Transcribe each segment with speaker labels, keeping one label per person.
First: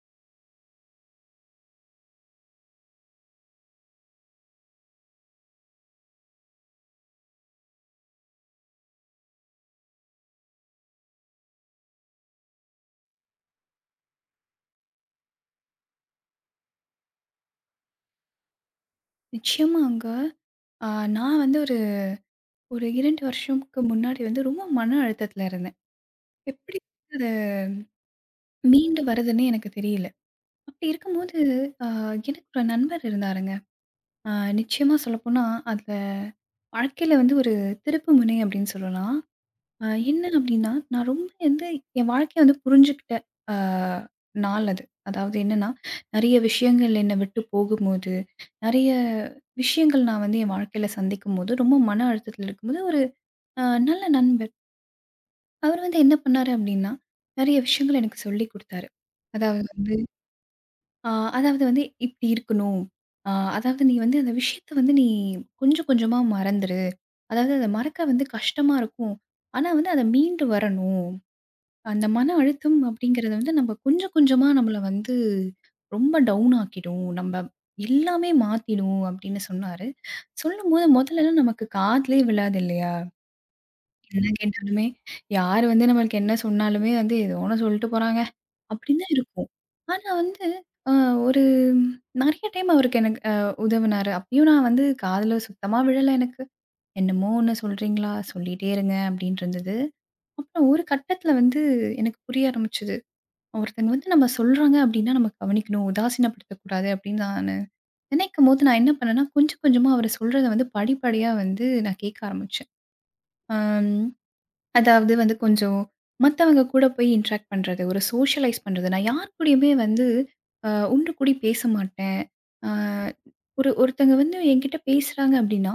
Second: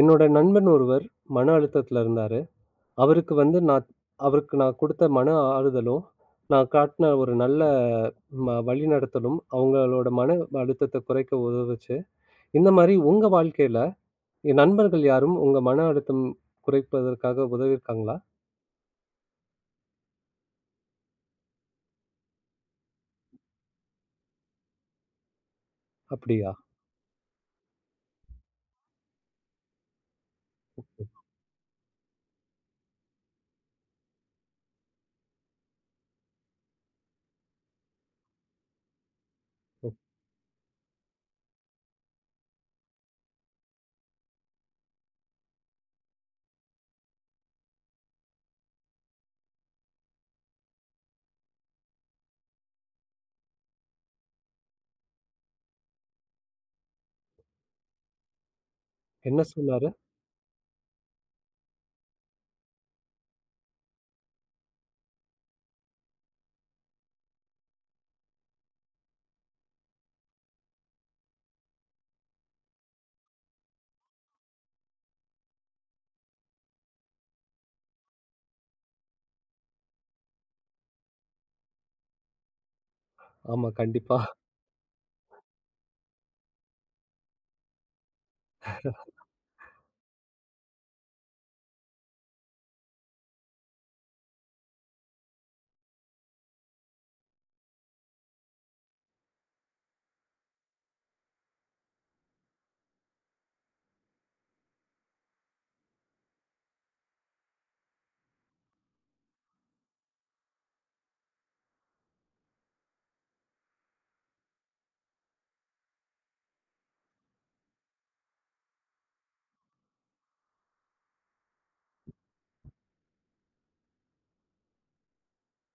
Speaker 1: என்னோட நண்பன் ஒருவர் மன அழுத்தத்துல இருந்தாரு. அவருக்கு வந்து நான் அவருக்கு நான் குடுத்த மன ஆறுதலும், நான் காட்டின ஒரு நல்ல வழிநடத்தலும் அவங்களோட மன அழுத்தத்த குறைக்க உதவுச்சு. இந்த மாரி உங்க வாழ்க்கையில நண்பர்கள் யாரும் உங்க மன அழுத்தம் குறைப்பதற்காக உதவியிருக்காங்களா?
Speaker 2: நிச்சயமாங்க. அ நான் வந்து ஒரு ஒரு 2 வருஷம்க்கு முன்னாடி வந்து ரொம்ப மன அழுத்தத்தில இருந்தேன்.
Speaker 1: அப்படியா?
Speaker 2: எப்படி அது மீண்டு வரதுன்னே எனக்கு தெரியல. அப்படி இருக்கும்போது அ எனக்கு ஒரு நண்பர் இருந்தாருங்க. அ நிச்சயமா சொல்லப்போனா, அதுல வாழ்க்கையில வந்து ஒரு திருப்பு முனை அப்படின்னு சொல்லலாம். என்ன அப்படின்னா, நான் ரொம்ப வந்து என் வாழ்க்கைய வந்து புரிஞ்சுக்கிட்ட அ நாள் அது. அதாவது என்னன்னா, நெறைய விஷயங்கள் என்னை விட்டு போகும்போது, நெறைய விஷயங்கள் நான் வந்து என் வாழ்க்கையில சந்திக்கும்போது, ரொம்ப மன அழுத்தத்தில இருக்கும்போது ஒரு அ நல்ல நண்பர். அவரு வந்து என்ன பண்ணாரு அப்டின்னா, நெறைய விஷயங்கள் எனக்கு சொல்லிக் குடுத்தாரு.
Speaker 1: என்ன
Speaker 2: அதாவது
Speaker 1: சொன்னாரு?
Speaker 2: வந்து அ அதாவது வந்து இப்டி இருக்கணும். அ அதாவது நீ வந்து அந்த விஷயத்த வந்து நீ கொஞ்சம் கொஞ்சமா மறந்துரு. அதாவது அத மறக்க வந்து கஷ்டமா இருக்கும். ஆனா வந்து அத மீண்டு வரணும். அந்த மன அழுத்தம் அப்டிங்கிறது வந்து நம்ம கொஞ்சம் கொஞ்சமா நம்மள வந்து ரொம்ப டவுன் ஆக்கிடும். நம்ம எல்லாமே மாத்திடும் அப்டின்னு சொன்னாரு. சொல்லும்போது முதல்லலாம் நமக்கு காதுலயே விழாது இல்லையா?
Speaker 1: ஆமா, கண்டிப்பா.
Speaker 2: என்ன கேட்டாலுமே, யார் வந்து நம்மளுக்கு என்ன சொன்னாலுமே வந்து, "ஏதோ ஒண்ணு சொல்லிட்டு போறாங்க" அப்படின்னு தான் இருக்கும். ஆனா வந்து, அ ஒரு நெறைய டைம் அவருக்கு எனக்கு உதவுனாரு. அப்பயும் நான் வந்து காதுல சுத்தமா விழல எனக்கு. "என்னமோ ஒண்ணு சொல்றீங்களா? சொல்லிட்டே இருங்க" அப்படின்னு இருந்தது. அப்புறம் ஒரு கட்டத்தில வந்து எனக்கு புரிய ஆரம்பிச்சது. ஒருத்தங்க வந்து நம்ம சொல்றாங்க அப்படின்னா நம்ம கவனிக்கணும், உதாசீனப்படுத்தக்கூடாது அப்படின்னு நானு நினைக்கும்போது, நான் என்ன பண்ணேன்னா, கொஞ்சம் கொஞ்சமா அவரு சொல்றத வந்து படிப்படியா வந்து நான் கேட்க ஆரம்பிச்சேன். அம். அதாவது வந்து கொஞ்சம் மத்தவங்க கூட போய் இன்ட்ராக்ட் பண்றது, ஒரு சோஷியலைஸ் பண்றது. நான் யார் கூடயுமே வந்து அ ஒன்று கூடி பேச மாட்டேன். அ ஒரு ஒருத்தங்க வந்து என்கிட்ட பேசுறாங்க அப்டின்னா,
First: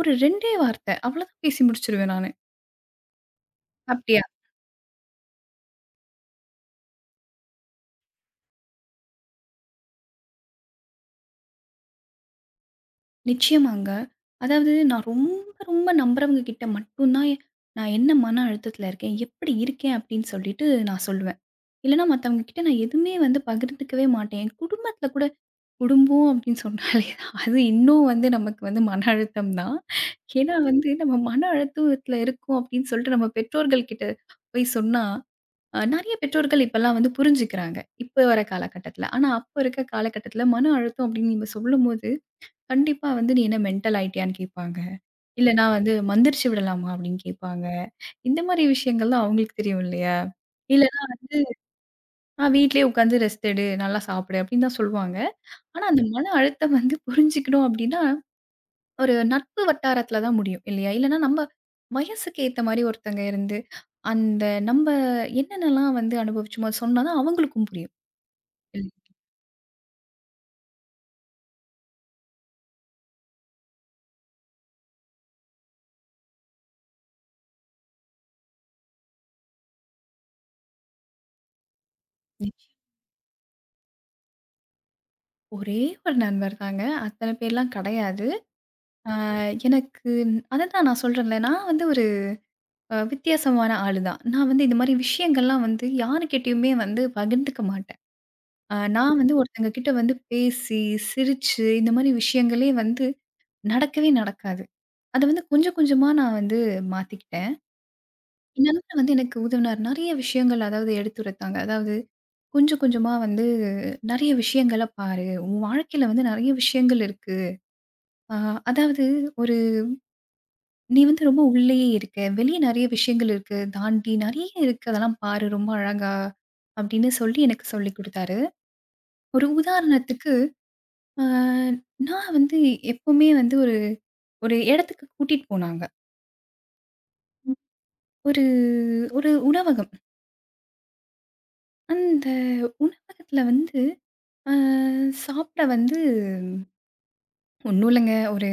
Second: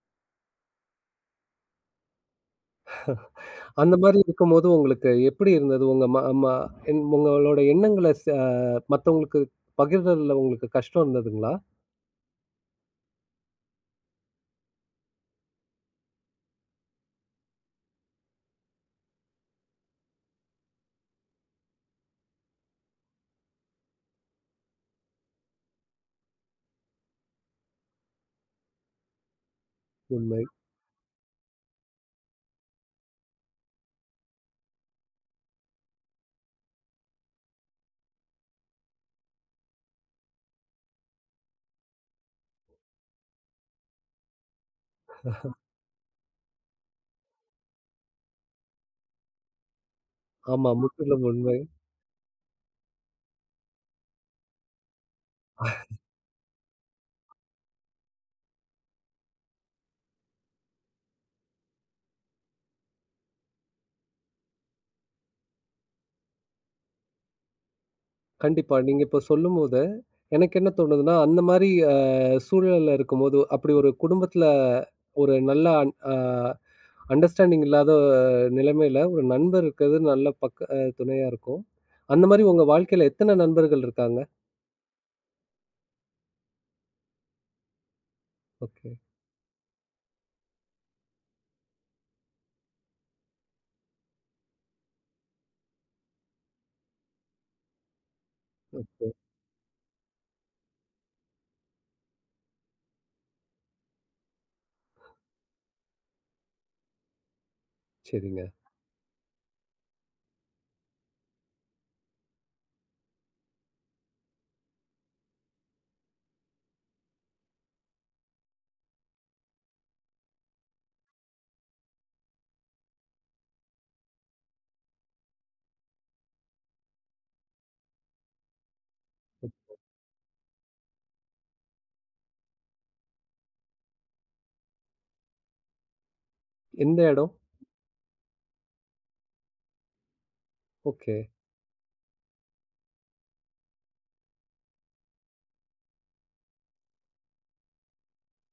Speaker 2: ஒரு 2டே வார்த்தை. அவ்வளோதான் பேசி முடிச்சுருவேன் நானு.
Speaker 1: அந்த மாரி
Speaker 2: அப்டியா?
Speaker 1: இருக்கும்போது உங்களுக்கு எப்படி இருந்தது? உங்க ம ம உங்களோட எண்ணங்கள மத்தவங்களுக்கு பகிர்றதுல உங்களுக்கு கஷ்டம் இருந்ததுங்களா?
Speaker 2: நிச்சயமாங்க. அதாவது நான் ரொம்ப ரொம்ப நம்புறவங்க கிட்ட மட்டும் தான் நான் என்ன மன அழுத்தத்தில இருக்கேன், எப்படி இருக்கேன் அப்டின்னு சொல்லிட்டு நான் சொல்லுவேன். இல்லன்னா மத்தவங்க கிட்ட நான் எதுவுமே வந்து பகிர்ந்துக்கவே மாட்டேன். என் குடும்பத்தில கூட குடும்பம் அப்படின்னு சொன்னாலே அது இன்னும் வந்து நமக்கு வந்து மன அழுத்தம் தான்.
Speaker 1: உண்மை.
Speaker 2: ஏன்னா வந்து நம்ம மன அழுத்தத்துல இருக்கோம் அப்படின்னு சொல்லிட்டு நம்ம பெற்றோர்கள் கிட்ட போய் சொன்னா, நெறைய பெற்றோர்கள் இப்பலாம் வந்து புரிஞ்சுக்கிறாங்க. இப்ப வர காலகட்டத்துல. ஆனா அப்ப இருக்க காலகட்டத்துல மன அழுத்தம் அப்படின்னு நீங்க சொல்லும்போது, கண்டிப்பா வந்து "நீ என்ன மென்டல் ஆயிட்டியான்னு?" கேட்பாங்க. இல்லன்னா வந்து "மந்திரிச்சு விடலாமா?" அப்படின்னு கேட்பாங்க. இந்த மாரி விஷயங்கள்லாம் அவங்களுக்கு தெரியும் இல்லையா?
Speaker 1: ஆமா,
Speaker 2: இல்லன்னா
Speaker 1: முற்றிலும்
Speaker 2: வந்து
Speaker 1: உண்மை.
Speaker 2: வீட்லயே உட்காந்து ரெஸ்ட் எடு, நல்லா சாப்பிடு" அப்படின்னு தான் சொல்லுவாங்க. ஆனா, அந்த மன அழுத்தம் வந்து புரிஞ்சுக்கணும் அப்டின்னா, ஒரு நட்பு வட்டாரத்துல தான் முடியும் இல்லையா? இல்லன்னா நம்ம வயசுக்கு ஏத்த மாரி ஒருத்தங்க இருந்து, அந்த நம்ம என்னென்னலாம் வந்து அனுபவிச்சோமோ அத சொன்னா தான் அவங்களுக்கும் புரியும்.
Speaker 1: கண்டிப்பா.
Speaker 2: இல்ல.
Speaker 1: நீங்க இப்ப சொல்லும்போது, எனக்கு என்ன தோணுதுன்னா, அந்த மாரி சூழல்ல இருக்கும்போது, அப்படி ஒரு குடும்பத்துல ஒரு நல்ல அன் அ அண்டர்ஸ்டாண்டிங் இல்லாத நிலைமையில ஒரு நண்பர் இருக்கிறது நல்ல பக்க துணையா இருக்கும். அந்த மாரி உங்க
Speaker 2: நிச்ச
Speaker 1: வாழ்க்கையில எத்தன நண்பர்கள் இருக்காங்க?
Speaker 2: ஒரே ஒரு நண்பர் தாங்க. அத்தன பேர்லாம் கெடையாது.
Speaker 1: ஓகே.
Speaker 2: அ எனக்கு அததான் நான் சொல்றேன்ல, நான் வந்து ஒரு வித்தியாசமான ஆளு தான். நான் வந்து இந்த மாரி விஷயங்கள்லாம் வந்து யாருகிட்டயுமே வந்து பகிர்ந்துக்க மாட்டேன். நான் வந்து ஒருத்தங்க கிட்ட வந்து பேசி, சிரிச்சு இந்த மாரி விஷயங்களே வந்து நடக்கவே நடக்காது. அத வந்து கொஞ்சம் கொஞ்சமா நான் வந்து மாத்திக்கிட்டேன்.
Speaker 1: சரிங்க.
Speaker 2: என் நண்பர் வந்து எனக்கு உதவினார். நெறைய விஷயங்கள் அதாவது எடுத்துரைத்தாங்க. அதாவது கொஞ்சம் கொஞ்சமா வந்து நெறைய விஷயங்கள பாரு. உன் வாழ்க்கையில வந்து நெறைய விஷயங்கள் இருக்கு. அ அதாவது ஒரு நீ வந்து ரொம்ப உள்ளேயே இருக்க. வெளிய நெறைய விஷயங்கள் இருக்கு. தாண்டி நெறைய இருக்கு. அதெல்லாம் பாரு ரொம்ப அழகா அப்படின்னு சொல்லி எனக்கு சொல்லிக் குடுத்தாரு. ஒரு உதாரணத்துக்கு அ நான் வந்து எப்பவுமே வந்து ஒரு ஒரு இடத்துக்கு கூட்டிட்டு போனாங்க.
Speaker 1: எந்த எடம்?
Speaker 2: ஒரு ஒரு உணவகம்.
Speaker 1: ஓகே.
Speaker 2: அந்த உணவகத்துல வந்து ஆ சாப்பிட வந்து ஒண்ணும் இல்லங்க. ஒரு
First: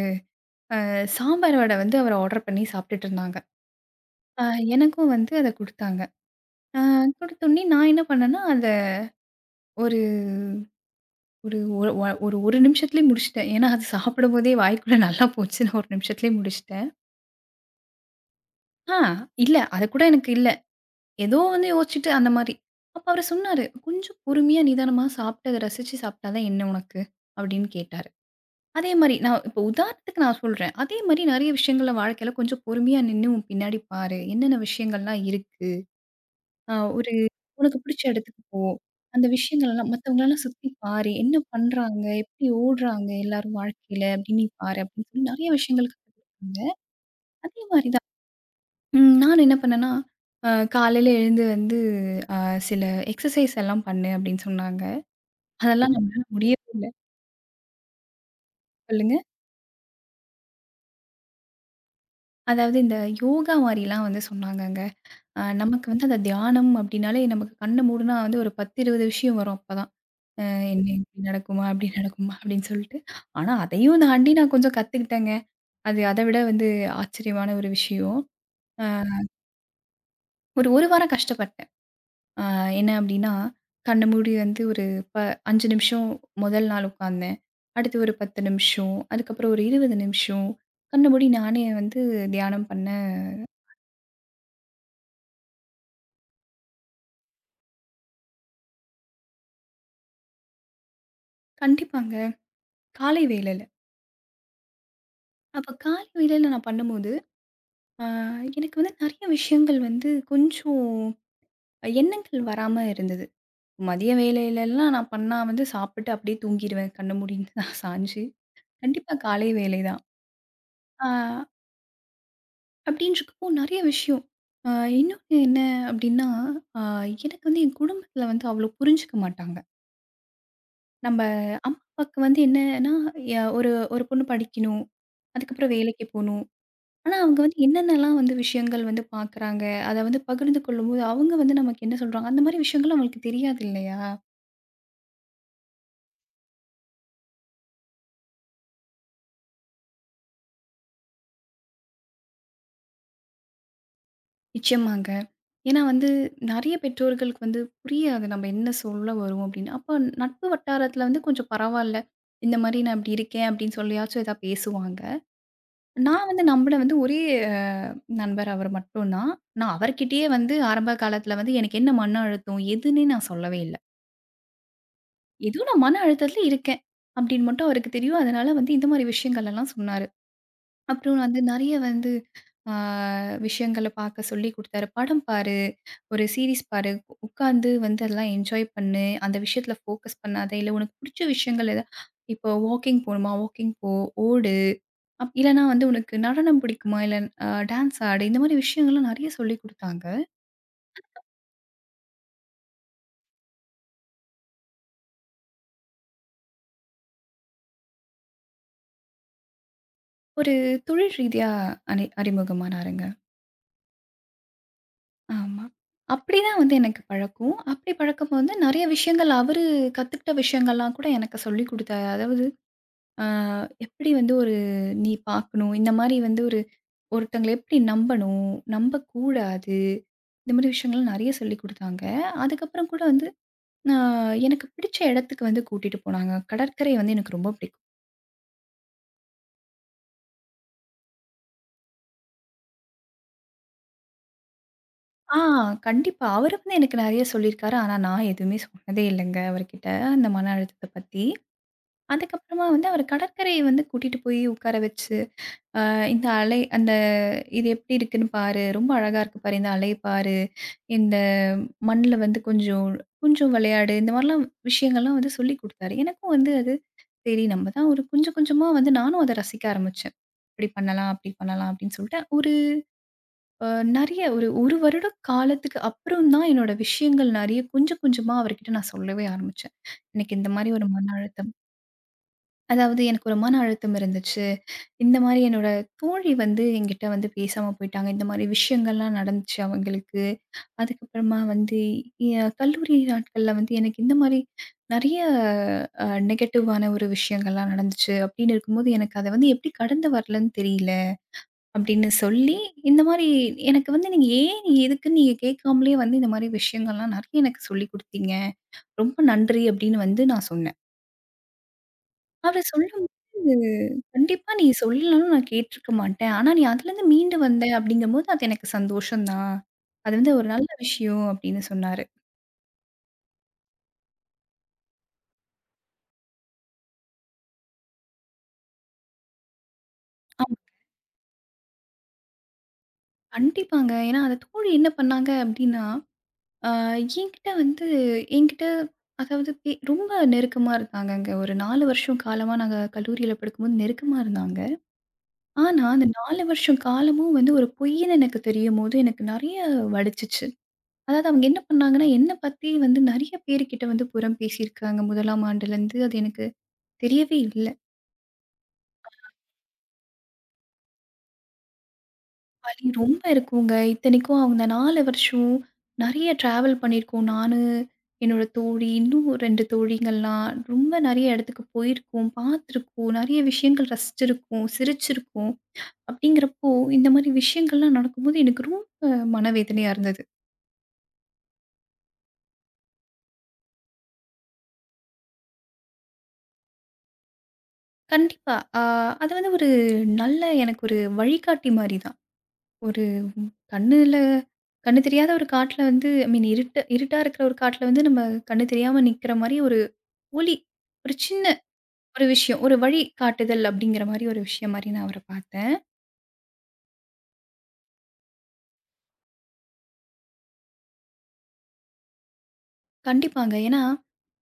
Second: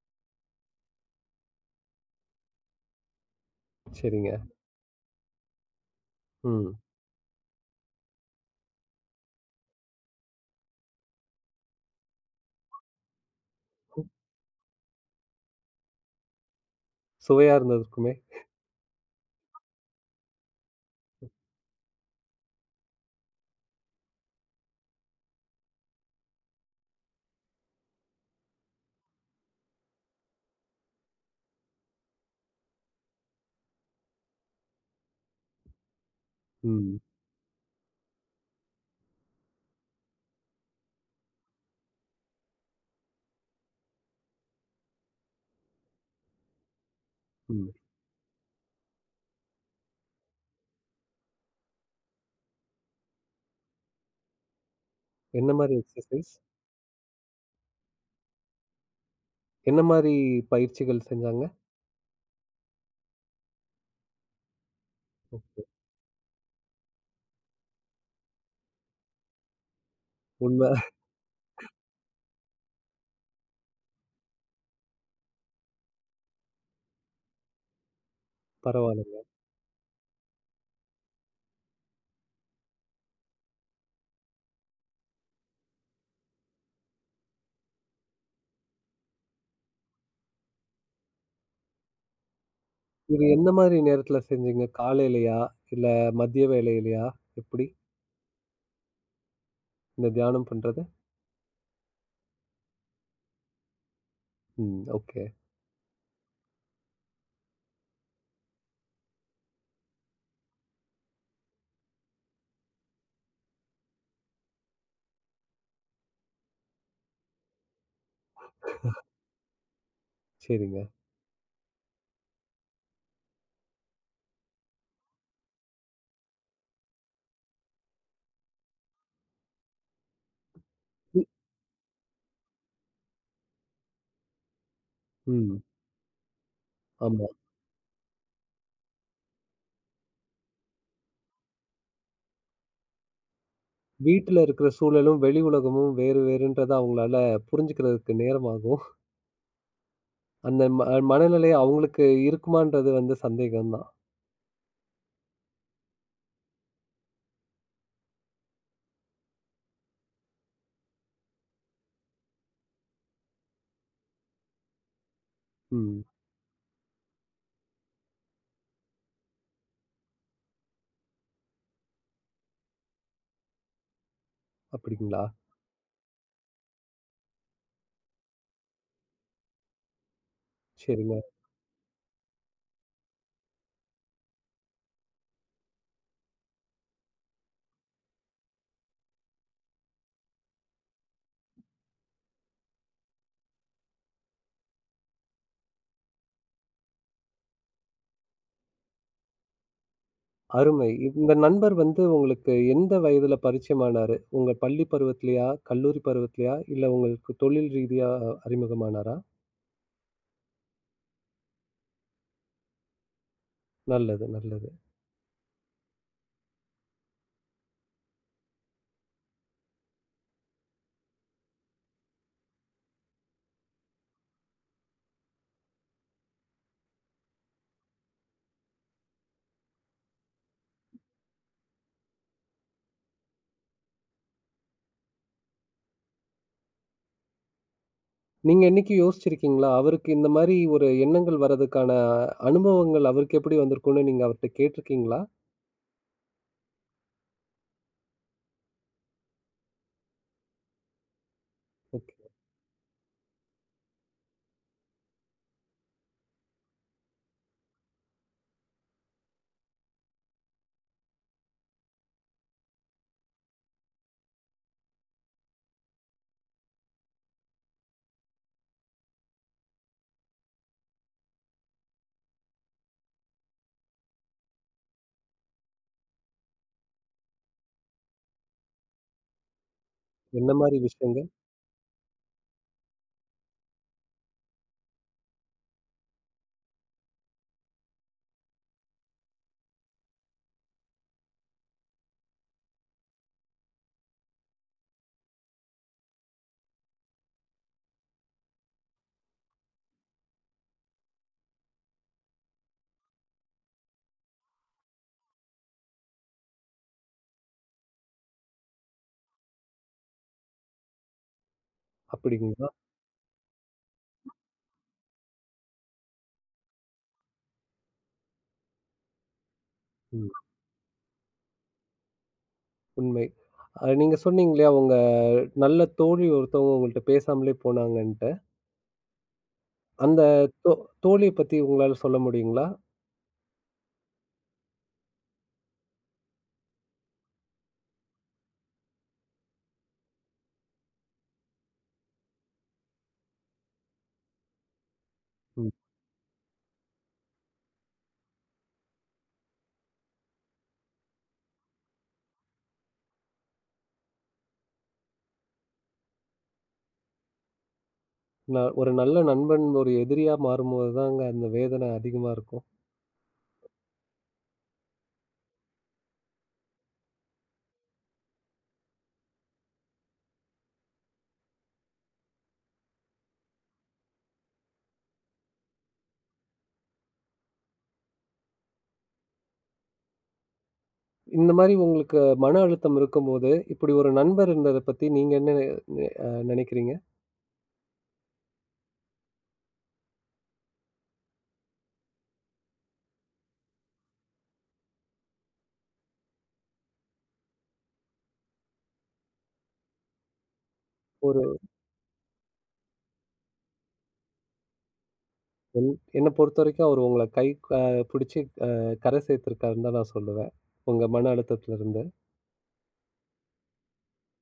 Speaker 2: சாம்பார் வடை வந்து அவர் ஆர்டர் பண்ணி சாப்பிட்டுட்டு இருந்தாங்க.
Speaker 1: சரிங்க.
Speaker 2: அ எனக்கும் வந்து அத குடுத்தாங்க.
Speaker 1: ம்.
Speaker 2: அ குடுத்தோனே நான் என்ன பண்ணேன்னா, அத ஒரு ஒரு ஒ ஒ ஒரு 1 நிமிஷத்திலேயே முடிச்சுட்டேன். ஏன்னா, அது சாப்பிடும்போதே வாய்க்குள்ள நல்லா போச்சுன்னு 1 நிமிஷத்திலேயே முடிச்சுட்டேன்.
Speaker 1: சுவையா இருந்திருக்குமே!
Speaker 2: ஆ இல்ல, அது கூட எனக்கு இல்ல. ஏதோ வந்து யோசிச்சுட்டு அந்த மாரி. அப்ப அவரு சொன்னாரு, "கொஞ்சம் பொறுமையா, நிதானமா சாப்பிட்டு அத ரசிச்சு சாப்பிட்டா தான் என்ன உனக்கு?" அப்படின்னு கேட்டாரு. அதே மாரி நான் இப்போ உதாரணத்துக்கு நான் சொல்றேன். அதே மாரி நெறைய விஷயங்கள்ல வாழ்க்கையில கொஞ்சம் பொறுமையா நின்னு உன் பின்னாடி பாரு. என்னென்ன விஷயங்கள்லாம் இருக்கு? அ
Speaker 1: ம்.
Speaker 2: ஒரு உனக்கு பிடிச்ச இடத்துக்கு போ. அந்த விஷயங்கள்லாம் மத்தவங்களலாம் சுத்தி பாரு. என்ன பண்றாங்க? எப்படி ஓடுறாங்க எல்லாரும் வாழ்க்கையில? அப்படின்னு நீ பாரு அப்படின்னு சொல்லி நெறைய விஷயங்கள் கத்து குடுத்தாங்க. அதே
Speaker 1: ம்.
Speaker 2: மாரி தான். நானும் என்ன பண்ணேன்னா, அ காலையில எழுந்து வந்து சில எக்ஸர்சைஸ் எல்லாம் பண்ணு அப்படின்னு சொன்னாங்க.
Speaker 1: என்ன மாரி
Speaker 2: அதெல்லாம் நம்மளால
Speaker 1: எக்ஸர்சைஸ்?
Speaker 2: முடியவே இல்ல. சொல்லுங்க?
Speaker 1: என்ன மாரி பயிற்சிகள் செஞ்சாங்க?
Speaker 2: அதாவது இந்த யோகா மாரிலாம் வந்து சொன்னாங்கங்க. நமக்கு வந்து அந்த தியானம் அப்டின்னாலே நமக்கு கண்ண மூடுனா வந்து ஒரு 10, 20 விஷயம் வரும் அப்பதான். அ
Speaker 1: உண்ம
Speaker 2: என்ன இப்படி நடக்குமா? அப்படி நடக்குமா? அப்படின்னு சொல்லிட்டு. ஆனா அதையும் தாண்டி நான் கொஞ்சம் கத்துக்கிட்டேங்க. அது அத விட வந்து ஆச்சரியமான ஒரு விஷயம். அ
Speaker 1: பரவால்ல.
Speaker 2: ஒரு வாரம் கஷ்டப்பட்டேன். அ என்ன அப்படின்னா, கண்ண மூடி வந்து ஒரு ப 5 நிமிஷம் முதல் நாள் உட்காந்தேன். அடுத்து ஒரு 10 நிமிஷம், அதுக்கப்புறம் ஒரு 20 நிமிஷம் கண்ண மூடி நானே வந்து தியானம் பண்ணேன்.
Speaker 1: இது எந்த மாதிரி நேரத்துல செஞ்சீங்க? காலையிலயா? இல்ல மதிய வேளையிலயா? எப்படி? இந்த தியானம் பண்றது?
Speaker 2: கண்டிப்பாங்க. காலை வேளையில.
Speaker 1: ம். ஓகே.
Speaker 2: அப்ப காலை வேளையில நான் பண்ணும்போது ஆ, எனக்கு வந்து நெறைய விஷயங்கள் வந்து கொஞ்சம் எண்ணங்கள் வராம இருந்தது. மதிய வேலையிலலாம் நான் பண்ணா வந்து சாப்பிட்டு அப்படியே தூங்கிருவேன். கண்ண மூடிட்டு நான் சாஞ்சு. கண்டிப்பா காலை வேலை தான்.
Speaker 1: சரிங்க.
Speaker 2: ஆ அப்படின்றக்கப்போ நெறைய விஷயம். ஆ இன்னொன்னு என்ன அப்படின்னா, ஆ எனக்கு வந்து என் குடும்பத்தில வந்து அவ்வளோ புரிஞ்சுக்க மாட்டாங்க. நம்ப
Speaker 1: ம்.
Speaker 2: அம்மா, அப்பாவுக்கு வந்து என்னன்னா, எ ஒரு ஒரு பொண்ணு படிக்கணும்.
Speaker 1: ம்.
Speaker 2: அதுக்கப்புறம் வேலைக்கு போணும். ஆனா,
Speaker 1: ஆமா.
Speaker 2: அவங்க வந்து என்னென்னலாம் வந்து விஷயங்கள் வந்து பார்க்குறாங்க, அத வந்து பகிர்ந்து கொள்ளும்போது, அவங்க வந்து நமக்கு என்ன சொல்றாங்க, அந்த மாரி விஷயங்கள் அவங்களுக்கு தெரியாது இல்லையா?
Speaker 1: வீட்ல இருக்கிற சூழலும், வெளி உலகமும் வேறு வேறுன்றத அவங்களால புரிஞ்சுக்கிறதுக்கு நேரமாகும். அந்த மனநிலை அவங்களுக்கு இருக்குமான்றது வந்து சந்தேகம் தான்.
Speaker 2: நிச்சயமாங்க. ஏன்னா வந்து நெறைய பெற்றோர்களுக்கு வந்து புரியாது நம்ம என்ன சொல்ல வரோம் அப்படின்னு. அப்போ நட்பு வட்டாரத்தில வந்து கொஞ்சம் பரவால்ல. இந்த மாரி நான் இப்படி இருக்கேன் அப்படின்னு சொல்லியாச்சும் ஏதாவது பேசுவாங்க.
Speaker 1: ம்.
Speaker 2: நான் வந்து நம்புன வந்து ஒரே அஹ், நண்பர் அவர் மட்டும் தான். நான் அவர்கிட்டயே வந்து ஆரம்ப காலத்தில வந்து எனக்கு என்ன மன அழுத்தம் எதுன்னே நான் சொல்லவே இல்ல.
Speaker 1: அப்படிங்களா?
Speaker 2: ஏதோ நான் மன அழுத்தத்தில இருக்கேன். அப்படின்னு மட்டும் அவருக்கு தெரியும். அதனால வந்து இந்த மாரி விஷயங்கள் எல்லாம் சொன்னாரு. அப்புறம்
Speaker 1: சரிங்க.
Speaker 2: வந்து நெறைய வந்து ஆ விஷயங்கள பார்க்க சொல்லிக் குடுத்தாரு. "படம் பாரு, ஒரு சீரிஸ் பாரு, உட்கார்ந்து வந்து அதெல்லாம் என்ஜாய் பண்ணு. அந்த விஷயத்தில ஃபோக்கஸ் பண்ணாத. இல்ல உனக்கு புடிச்ச விஷயங்கள் எதா இப்போ வாக்கிங் போணுமா, வாக்கிங் போ, ஓடு. இல்லன்னா வந்து உனக்கு நடனம் பிடிக்குமா, இல்ல அ டான்ஸ் ஆடு." இந்த மாரி விஷயங்கள்லாம் நெறைய சொல்லிக் குடுத்தாங்க.
Speaker 1: அருமை. இந்த நண்பர் வந்து உங்களுக்கு எந்த வயதுல பரிச்சயமானாரு? உங்க பள்ளி பருவத்திலயா? கல்லூரி பருவத்திலயா? இல்ல உங்களுக்கு தொழில் ரீதியா அறிமுகமானாரா?
Speaker 2: ஒரு தொழில் ரீதியா அறிமுகமானாருங்க.
Speaker 1: நல்லது, நல்லது.
Speaker 2: ஆமா. அப்படிதான் வந்து எனக்கு பழக்கம். அப்படி பழக்கும்போது வந்து நெறைய விஷயங்கள் அவரு கத்துக்கிட்ட விஷயங்கள்லாம் கூட எனக்கு சொல்லிக் குடுத்தாரு. அதாவது அ எப்படி வந்து நீ பார்க்கணும், இந்த மாரி வந்து ஒரு ஒருத்தவங்கள எப்படி நம்பணும், நம்பக்கூடாது. இந்த மாரி விஷயங்கள்லாம் நெறைய சொல்லிக் குடுத்தாங்க. அதுக்கப்புறம் கூட வந்து அ எனக்கு பிடிச்ச இடத்துக்கு வந்து கூட்டிட்டு போனாங்க. கடற்கரை வந்து எனக்கு ரொம்ப பிடிக்கும்.
Speaker 1: நீங்க என்னைக்கு யோசிச்சிருக்கீங்களா? அவருக்கு இந்த மாரி ஒரு எண்ணங்கள் வரதுக்கான அனுபவங்கள் அவருக்கு எப்படி வந்திருக்கும்னு நீங்க அவர்ட்ட கேட்டிருக்கீங்களா?
Speaker 2: ஆ கண்டிப்பா. அவரு வந்து எனக்கு நெறைய சொல்லியிருக்காரு. ஆனா நான் எதுவுமே சொன்னதே இல்லங்க அவர்கிட்ட, அந்த மன அழுத்தத்த பத்தி.
Speaker 1: ஓகே.
Speaker 2: அதுக்கப்புறமா வந்து அவர கடற்கரை வந்து கூட்டிட்டு போய் உட்கார வச்சு, இந்த அலை அந்த இது எப்படி இருக்குன்னு பாரு. ரொம்ப அழகா இருக்கு பாரு. இந்த அலைய பாரு. இந்த மண்ணுல வந்து கொஞ்சம் கொஞ்சம் விளையாடு. இந்த மாரிலாம் விஷயங்கள்லாம் வந்து சொல்லிக் குடுத்தாரு. எனக்கும் வந்து அது சரி நம்ம தான் ஒரு கொஞ்சம் கொஞ்சமா வந்து நானும் அத ரசிக்க ஆரம்பிச்சேன். இப்படி பண்ணலாம், அப்படி பண்ணலாம் அப்படின்னு சொல்லிட்டு ஒரு அ நெறைய ஒரு 1 வருட காலத்துக்கு அப்புறம் தான் என்னோட விஷயங்கள் நெறைய கொஞ்சம் கொஞ்சமா அவர்கிட்ட நான் சொல்லவே ஆரம்பிச்சேன். எனக்கு
Speaker 1: என்ன
Speaker 2: இந்த மாரி
Speaker 1: மாரி
Speaker 2: ஒரு மன
Speaker 1: விஷயங்கள்?
Speaker 2: அழுத்தம். அதாவது எனக்கு ஒரு மன அழுத்தம் இருந்துச்சு. இந்த மாரி என்னோட தோழி வந்து என்கிட்ட வந்து பேசாம போயிட்டாங்க. இந்த மாரி விஷயங்கள்லாம் நடந்துச்சு அவங்களுக்கு. அதுக்கப்புறமா வந்து எ கல்லூரி நாட்கள்ல வந்து எனக்கு இந்த மாரி நெறைய நெகட்டிவான ஒரு விஷயங்கள்லாம் நடந்துச்சு. அப்படின்னு இருக்கும்போது, எனக்கு அத வந்து எப்படி கடந்து வரலன்னு தெரியல. அப்படின்னு சொல்லி, இந்த மாரி எனக்கு வந்து நீங்க ஏன் நீ எதுக்குன்னு நீங்க கேட்காமலே வந்து இந்த மாரி விஷயங்கள்லாம் நெறைய எனக்கு சொல்லிக் குடுத்தீங்க. ரொம்ப நன்றி அப்படின்னு வந்து நான் சொன்னேன். அவரு
Speaker 1: அப்படிங்களா?
Speaker 2: சொல்லும்போது, கண்டிப்பா நீ சொல்லலனாலும் நான் கேட்டுருக்க மாட்டேன். ஆனா நீ அதுலருந்து மீண்டு வந்த அப்படிங்கும்போது, அது எனக்கு சந்தோஷம் தான். அது
Speaker 1: ம்.
Speaker 2: வந்து ஒரு நல்ல விஷயம் அப்படின்னு சொன்னாரு.
Speaker 1: உண்மை. நீங்க சொன்னீங்க இல்லையா, உங்க நல்ல தோழி ஒருத்தவங்க உங்கள்ட்ட பேசாமலே போனாங்கன்ட்டு. அந்த
Speaker 2: ஆமா,
Speaker 1: தோ தோழிய பத்தி உங்களால சொல்ல முடியுங்களா?
Speaker 2: கண்டிப்பாங்க. ஏன்னா, அந்த தோழி என்ன பண்ணாங்க அப்படின்னா, அ என்கிட்ட வந்து என்கிட்ட அதாவது ரொம்ப நெருக்கமா இருந்தாங்கங்க. ஒரு 4 வருஷம் காலமா நாங்க கல்லூரியில படிக்கும்போது நெருக்கமா இருந்தாங்க.
Speaker 1: ம்.
Speaker 2: ஆனா, அந்த 4 வருஷம் காலமும் வந்து ஒரு பொய்ன்னு எனக்கு தெரியும்போது, எனக்கு நெறைய வலிச்சுச்சு. அதாவது அவங்க என்ன பண்ணாங்கன்னா, என்ன பத்தி வந்து நெறைய பேருகிட்ட வந்து புறம் பேசியிருக்காங்க. 1ஆம் ஆண்டுலேருந்து அது எனக்கு தெரியவே இல்ல.
Speaker 1: ஒரு நல்ல நண்பன் ஒரு எதிரியா மாறும்போது தாங்க அந்த வேதனை அதிகமா இருக்கும்.
Speaker 2: வலி ரொம்ப இருக்குங்க. இத்தனைக்கும் அவங்க 4 வருஷம் நெறைய ட்ராவல் பண்ணியிருக்கோம். நானு, என்னோட தோழி, இன்னும் 2 தோழிங்கள்லாம் ரொம்ப நெறைய இடத்துக்கு போயிருக்கோம், பார்த்துருக்கோம், நெறைய விஷயங்கள் ரசிச்சிருக்கோம், சிரிச்சிருக்கோம். அப்படிங்கிறப்போ, இந்த மாரி விஷயங்கள்லாம் நடக்கும்போது எனக்கு ரொம்ப மனவேதனையா இருந்தது.
Speaker 1: இந்த மாரி உங்களுக்கு மன அழுத்தம் இருக்கும்போது, இப்படி ஒரு நண்பர் இருந்தத பத்தி நீங்க என்ன நெ அ நெனைக்கிறீங்க?
Speaker 2: கண்டிப்பா. அது வந்து ஒரு நல்ல எனக்கு ஒரு வழிகாட்டி மாரி தான். ஒரு கண்ணுல கண்ணு தெரியாத ஒரு காட்டுல வந்து ஐ மீன் இருட்டு இருட்டா இருக்கிற ஒரு காட்டுல வந்து நம்ம கண்ணு தெரியாம நிக்கிற மாரி ஒரு ஒளி. ஒரு
Speaker 1: ஒரு
Speaker 2: சின்ன ஒரு விஷயம். ஒரு வழி காட்டுதல் அப்படிங்கிற மாரி ஒரு விஷயம் மாரி நான் அவர பார்த்தேன்.
Speaker 1: என் என்ன பொறுத்தவரைக்கும் அவரு உங்கள கை அ பிடிச்சு அ கரை சேர்த்திருக்காருன்னு தான் நான் சொல்லுவேன். உங்க மன அழுத்தத்திலருந்து.
Speaker 2: கண்டிப்பாங்க. ஏன்னா,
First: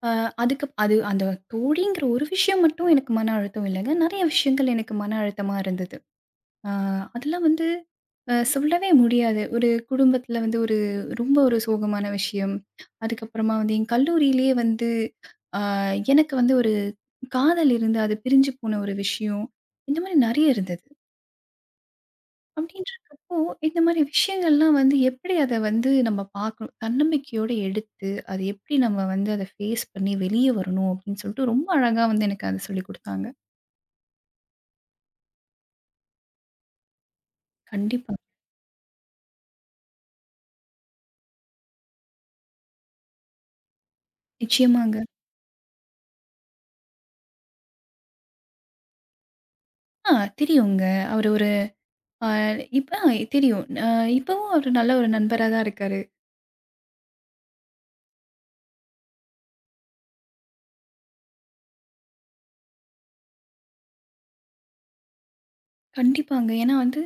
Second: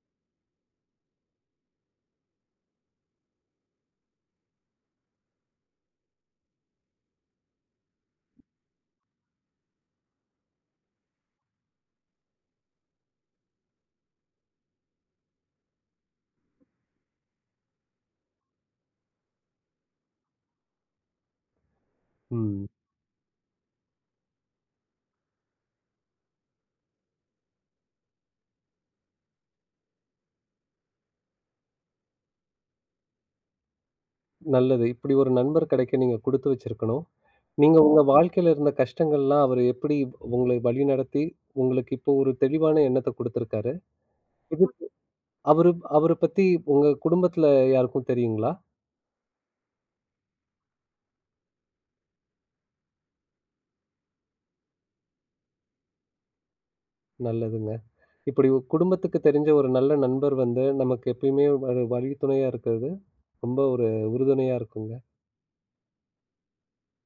Speaker 2: அ அதுக்கு அந்த தோழிங்கிற ஒரு விஷயம் மட்டும் எனக்கு மன அழுத்தம் இல்லங்க. நெறைய விஷயங்கள் எனக்கு மன அழுத்தமா இருந்தது. ஆ, அதெல்லாம் வந்து சொல்லவே முடியாது. ஒரு குடும்பத்தில வந்து ஒரு ரொம்ப ஒரு சோகமான விஷயம். அதுக்கப்புறமா வந்து என் கல்லூரியிலேயே வந்து அ எனக்கு வந்து ஒரு காதல் இருந்து அது பிரிஞ்சு போன ஒரு விஷயம். இந்த மாரி நெறைய இருந்தது.
Speaker 1: ம்.
Speaker 2: அப்படின்றப்போ இந்த மாரி விஷயங்கள்லாம் வந்து எப்படி அத வந்து நம்ம பார்க்கணும். தன்னம்பிக்கையோட எடுத்து அது எப்படி நம்ம வந்து அத ஃபேஸ் பண்ணி வெளிய வரணும் அப்படின்னு சொல்லிட்டு ரொம்ப அழகா வந்து எனக்கு அத சொல்லிக் குடுத்தாங்க.
Speaker 1: நல்லது. இப்படி ஒரு நண்பர் கிடைக்க நீங்க குடுத்து வச்சிருக்கணும். நீங்க உங்க
Speaker 2: கண்டிப்பா.
Speaker 1: வாழ்க்கையில இருந்த கஷ்டங்கள்லாம் அவரு எப்படி உங்களை வழிநடத்தி, உங்களுக்கு இப்போ ஒரு தெளிவான எண்ணத்த குடுத்திருக்காரு. இது
Speaker 2: நிச்சயமாங்க.
Speaker 1: அவரு அவர பத்தி உங்க குடும்பத்தில யாருக்கும் தெரியுங்களா?
Speaker 2: ஆ தெரியுங்க. அவரு ஒரு ஆ இப்ப தெரியும். இப்பவும் அவரு நல்ல ஒரு நண்பரா தான் இருக்காரு.
Speaker 1: நல்லதுங்க. இப்படி ஒரு குடும்பத்துக்கு தெரிஞ்ச ஒரு நல்ல நண்பர் வந்து நமக்கு எப்பயுமே ஒரு வழித்துணையா இருக்கிறது ரொம்ப ஒரு உறுதுணையா இருக்குங்க.
Speaker 2: கண்டிப்பாங்க. ஏன்னா வந்து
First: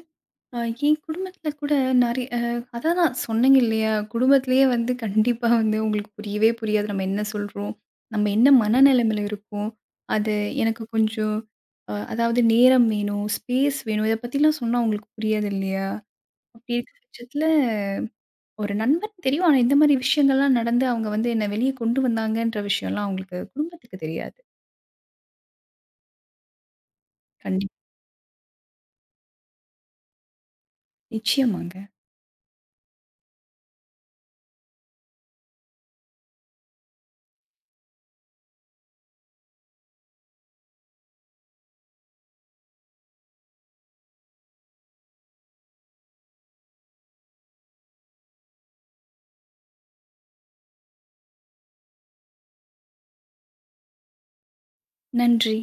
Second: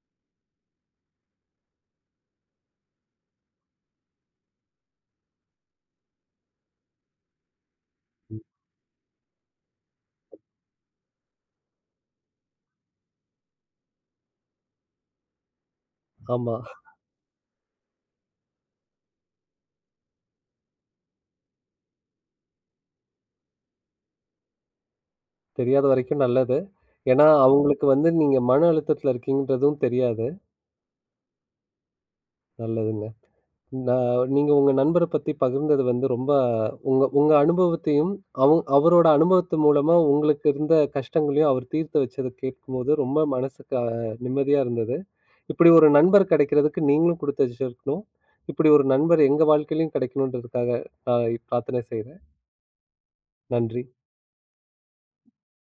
Speaker 2: அ என் குடும்பத்தில கூட நெறைய அதான் நான் சொன்னேங்க இல்லையா? குடும்பத்திலேயே வந்து கண்டிப்பா வந்து உங்களுக்கு புரியவே புரியாது. நம்ம என்ன சொல்றோம்? நம்ம என்ன மனநிலைமையில இருக்கோம்? அது எனக்கு கொஞ்சம் அதாவது நேரம் வேணும், ஸ்பேஸ் வேணும். இத பத்திலாம் சொன்னா உங்களுக்கு புரியாது இல்லையா?
Speaker 1: ஆமா.
Speaker 2: அப்படி இருக்க பட்சத்தில ஒரு நண்பன் தெரியும். ஆனா இந்த மாரி விஷயங்கள்லாம் நடந்து அவங்க வந்து என்ன வெளிய கொண்டு வந்தாங்கன்ற விஷயம்லாம் அவங்களுக்கு குடும்பத்துக்கு தெரியாது.
Speaker 1: தெரியாத வரைக்கும் நல்லது. ஏன்னா,
Speaker 2: கண்டிப்பா.
Speaker 1: அவங்களுக்கு வந்து நீங்க மன அழுத்தத்தில இருக்கீங்கன்றதும் தெரியாது.
Speaker 2: நிச்சயமாங்க.
Speaker 1: நல்லதுங்க. நீங்க உங்க நண்பர பத்தி பகிர்ந்தது வந்து ரொம்ப உங்க உங்க அனுபவத்தையும், அவரோட அனுபவத்து மூலமா உங்களுக்கு இருந்த கஷ்டங்களையும் அவர் தீர்த்து வச்சத கேட்கும்போது ரொம்ப மனசுக்கு நிம்மதியா இருந்தது. இப்படி ஒரு நண்பர் கிடைக்கிறதுக்கு நீங்களும் குடுத்தச்சிருக்கணும். இப்படி ஒரு நண்பர் எங்க வாழ்க்கையிலும் கிடைக்கணுன்றதுக்காக நான் பிரார்த்தனை செய்றேன். நன்றி.
Speaker 2: நன்றி.